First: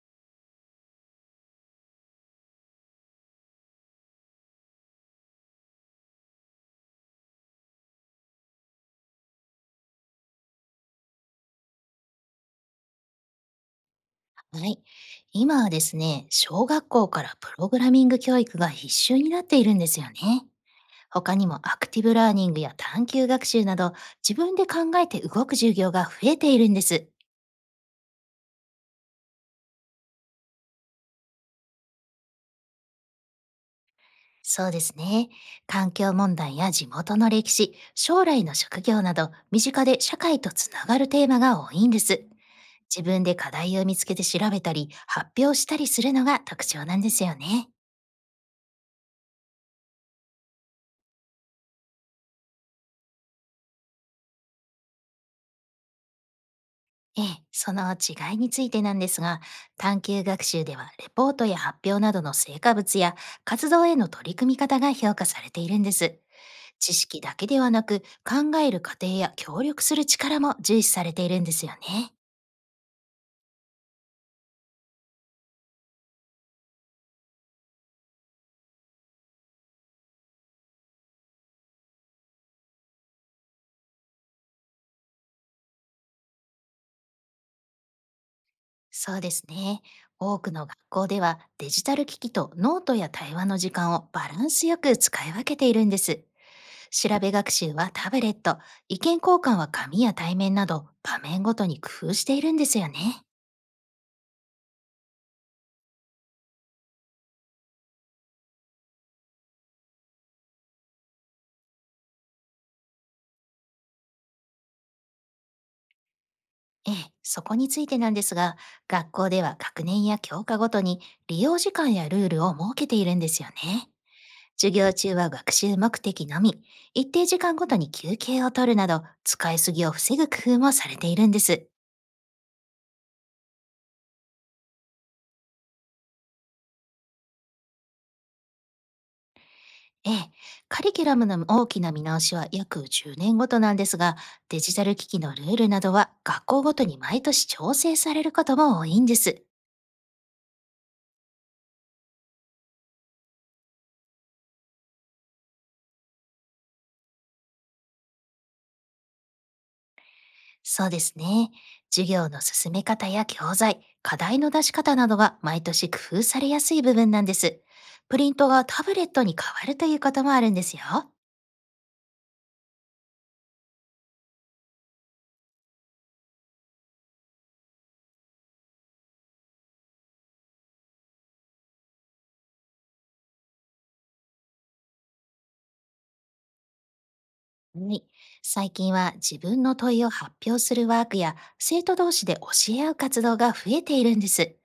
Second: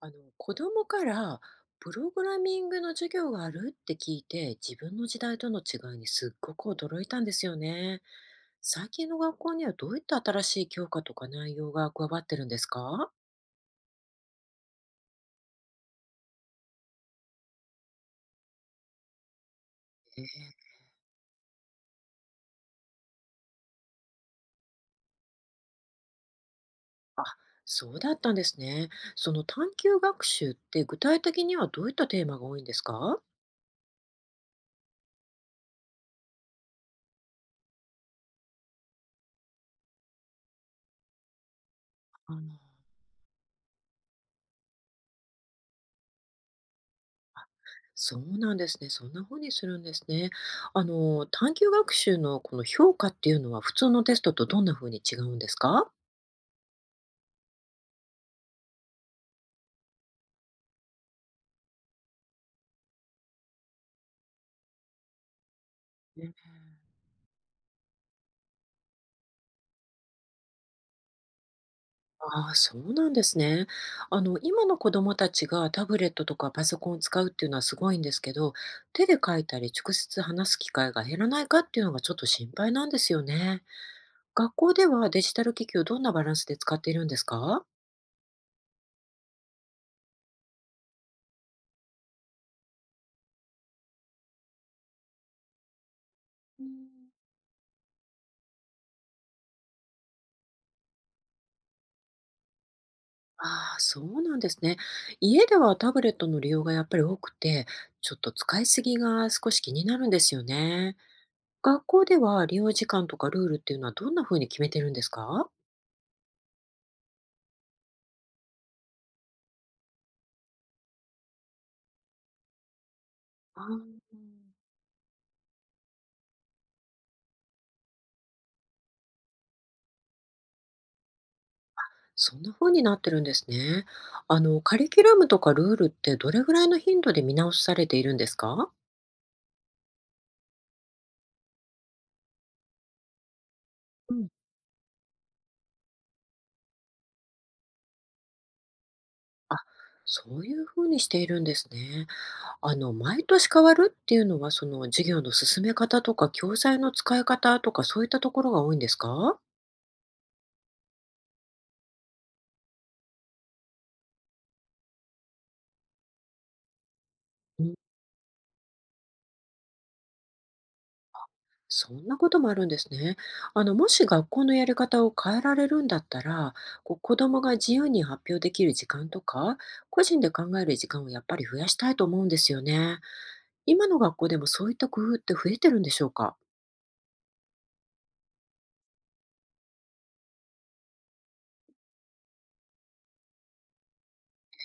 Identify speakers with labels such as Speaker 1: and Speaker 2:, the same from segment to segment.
Speaker 1: あの、子供からプログラミングの授業があるって聞いて、自分の時代との違いにすっごく驚いたんですよね。最近の学校にはどういった新しい教科とか内容が加わってるんですか？
Speaker 2: はい。今はですね、小学校からプログラミング教育が必修になっているんですよ
Speaker 1: え
Speaker 2: ね。
Speaker 1: ー
Speaker 2: 他にもアクティブラーニングや探究学習など、自分で考えて動く授業が増えているんです。
Speaker 1: そうだったんですね。その探究学習って具体的にはどういったテーマが多いんですか？
Speaker 2: そうですね。環境問題や地元の歴史、将来の職業など、身近で社会とつながるテーマが多いんです。
Speaker 1: あの
Speaker 2: 自分で課題を見つけて調べたり、発表したりするのが特徴なんですよね。
Speaker 1: そうなんですね。そんな風にするんですね。あの、探究学習のこの評価っていうのは普通のテストとどんな風に違うんですか？
Speaker 2: ええ、その違いについてなんですが、探究学習ではレポートや発表などの成果物や活動への取り組み方が評価されているんです。知識だけではなく、考える過程や協力する力も重視されているんですよね。
Speaker 1: ああ、そうなんですね。あの、今の子どもたちがタブレットとかパソコンを使うっていうのはすごいんですけど、手で書いたり直接話す機会が減らないかっていうのがちょっと心配なんですよね。学校ではデジタル機器をどんなバランスで使っているんですか？
Speaker 2: そうですね。多くの学校ではデジタル機器とノートや対話の時間をバランスよく使い分けているんです。
Speaker 1: うん、
Speaker 2: 調べ学習はタブレット、意見交換は紙や対面など場面ごとに工夫しているんですよね。
Speaker 1: ああ、そうなんですね。家ではタブレットの利用がやっぱり多くて、ちょっと使いすぎが少し気になるんですよね。学校では利用時間とかルールっていうのはどんな風に決めてるんですか？
Speaker 2: ええ、そこについてなんですが、学校では学年や教科ごとに利用時間やルールを設けているんですよ
Speaker 1: あ
Speaker 2: ね。
Speaker 1: ー、
Speaker 2: 授業中は学習目的のみ、一定時間ごとに休憩を取るなど、使いすぎを防ぐ工夫もされているんです。
Speaker 1: そんな風になってるんですね。あの、カリキュラムとかルールってどれぐらいの頻度で見直しされているんですか？
Speaker 2: ええ、カリキュラムの大きな見直しは約10年ごとなんです
Speaker 1: う
Speaker 2: が、
Speaker 1: ん、
Speaker 2: デジタル機器のルールなどは学校ごとに毎年調整されることも多いんです。
Speaker 1: あ、そういう風にしているんですね。あの、毎年変わるっていうのは、その授業の進め方とか教材の使い方とかそういったところが多いんですか？
Speaker 2: そうですね。授業の進め方や教材、課題の出し方などが毎年工夫されやすい部分なんです。
Speaker 1: うん、
Speaker 2: プリントがタブレットに変わるということもあるんですよ。は
Speaker 1: そんなこともあるんですね。あの、もし学校のやり方を変えられるんだったら、こう、子どもが自由に発表できる時間とか、個人で考える時間をやっぱり増やしたいと思うんですよね。今の学校でもそういった工夫って増えてるんでしょうか？
Speaker 2: い。最近は自分の問いを発表するワークや生徒同士で教え合う活動が増えているんです。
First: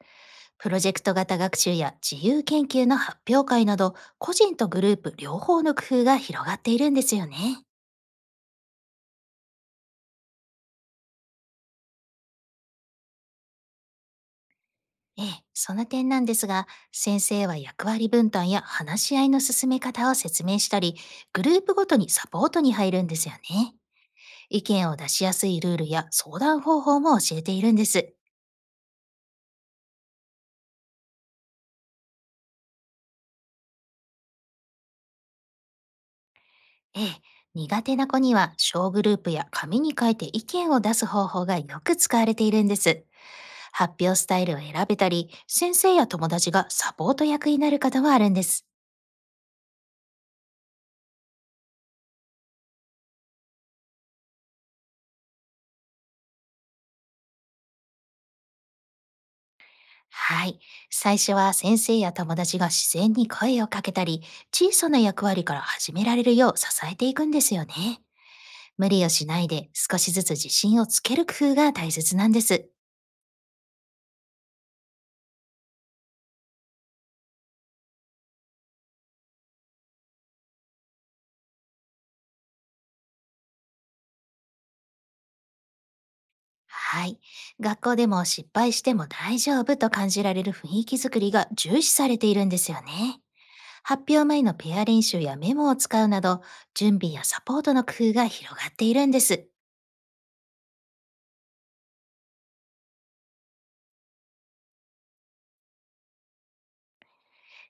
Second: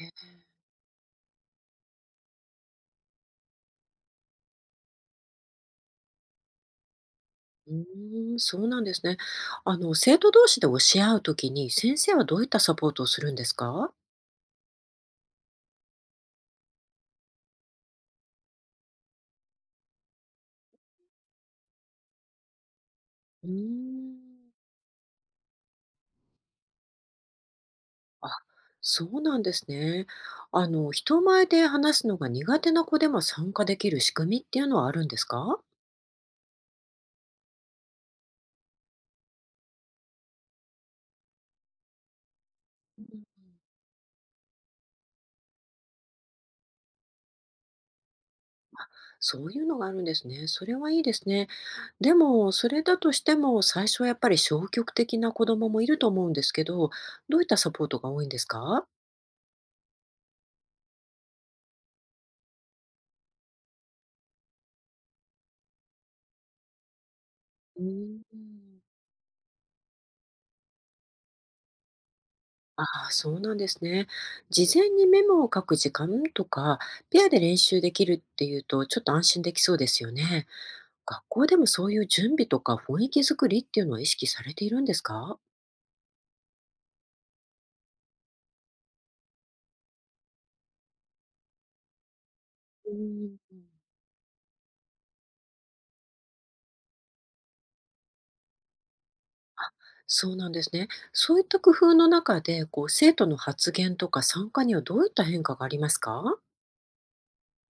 Speaker 2: プロジェクト型学習や自由研究の発表会など、個人とグループ両方の工夫が広がっているんですよね。
Speaker 1: うーん、そうなんですね。あの、生徒同士で教え合うときに、先生はどういったサポートをするんですか？
Speaker 2: ええ、その点なんですが、先生は役割分担や話し合いの進め方を説明したり、グループごとにサポートに入るんですよ
Speaker 1: うー
Speaker 2: ね。
Speaker 1: ん。
Speaker 2: 意見を出しやすいルールや相談方法も教えているんです。
Speaker 1: あ、そうなんですね。あの、人前で話すのが苦手な子でも参加できる仕組みっていうのはあるんですか？
Speaker 2: ええ、苦手な子には小グループや紙に書いて意見を出す方法がよく使われているんで
Speaker 1: う
Speaker 2: す。
Speaker 1: ん、
Speaker 2: 発表スタイルを選べたり、先生や友達がサポート役になることもあるんです。
Speaker 1: そういうのがあるんですね。それはいいですね。でも、それだとしても、最初はやっぱり消極的な子供もいると思うんですけど、どういったサポートが多いんですか？
Speaker 2: はい。最初は先生や友達が自然に声をかけたり、小さな役割から始められるよう支えていくんですよ
Speaker 1: う
Speaker 2: ね。
Speaker 1: ーん。
Speaker 2: 無理をしないで少しずつ自信をつける工夫が大切なんです。
Speaker 1: ああ、そうなんですね。事前にメモを書く時間とか、ペアで練習できるっていうと、ちょっと安心できそうですよね。学校でもそういう準備とか雰囲気作りっていうのは意識されているんですか？
Speaker 2: はい。学校でも失敗しても大丈夫と感じられる雰囲気づくりが重視されているんですよ
Speaker 1: う
Speaker 2: ね。
Speaker 1: ん、
Speaker 2: 発表前のペア練習やメモを使うなど、準備やサポートの工夫が広がっているんです。
Speaker 1: そうなんですね。そういった工夫の中で、こう、生徒の発言とか参加にはどういった変化がありますか？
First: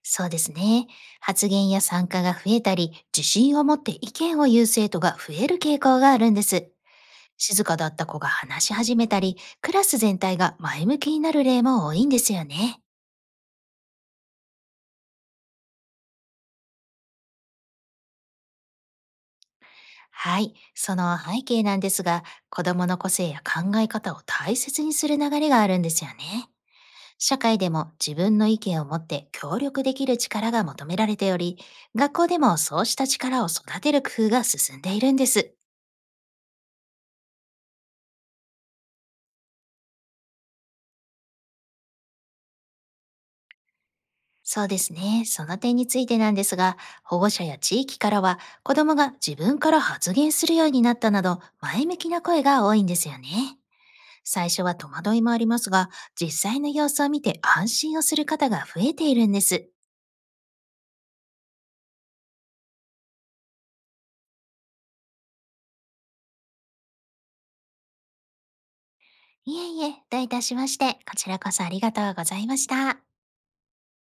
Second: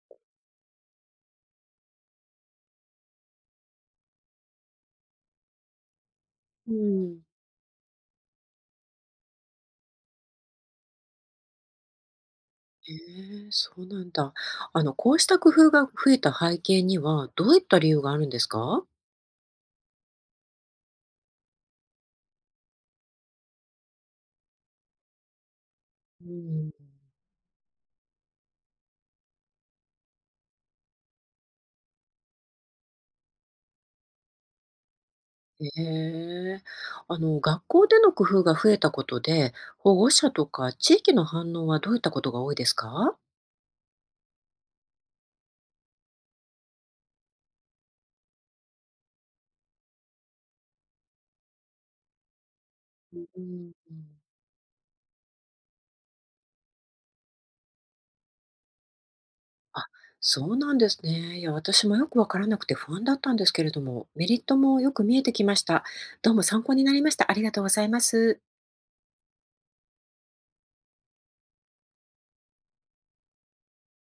Speaker 2: そうですね。発言や参加が増えたり、自信を持って意見を言う生徒が増える傾向があるんです。
Speaker 1: うん、
Speaker 2: 静かだった子が話し始めたり、クラス全体が前向きになる例も多いんですよね。
Speaker 1: へえ、そうなんだ。あの、こうした工夫が増えた背景には、どういった理由があるんですか？
Speaker 2: はい。その背景なんですが、子供の個性や考え方を大切にする流れがあるんですよ
Speaker 1: う
Speaker 2: ね。
Speaker 1: ん、
Speaker 2: 社会でも自分の意見を持って協力できる力が求められており、学校でもそうした力を育てる工夫が進んでいるんです。
Speaker 1: ええ。あの、学校での工夫が増えたことで、保護者とか地域の反応はどういったことが多いですか？
Speaker 2: そうですね。その点についてなんですが、保護者や地域からは、子供が自分から発言するようになったなど、前向きな声が多いんです
Speaker 1: う
Speaker 2: よ
Speaker 1: ん、
Speaker 2: ね。
Speaker 1: うん、うん。
Speaker 2: 最初は戸惑いもありますが、実際の様子を見て安心をする方が増えているんです。
Speaker 1: あ、そうなんですね。いや、私もよくわからなくて不安だったんですけれども、メリットもよく見えてきました。どうも参考になりました。ありがとうございます。
Speaker 2: いえいえ、どういたしまして、こちらこそありがとうございました。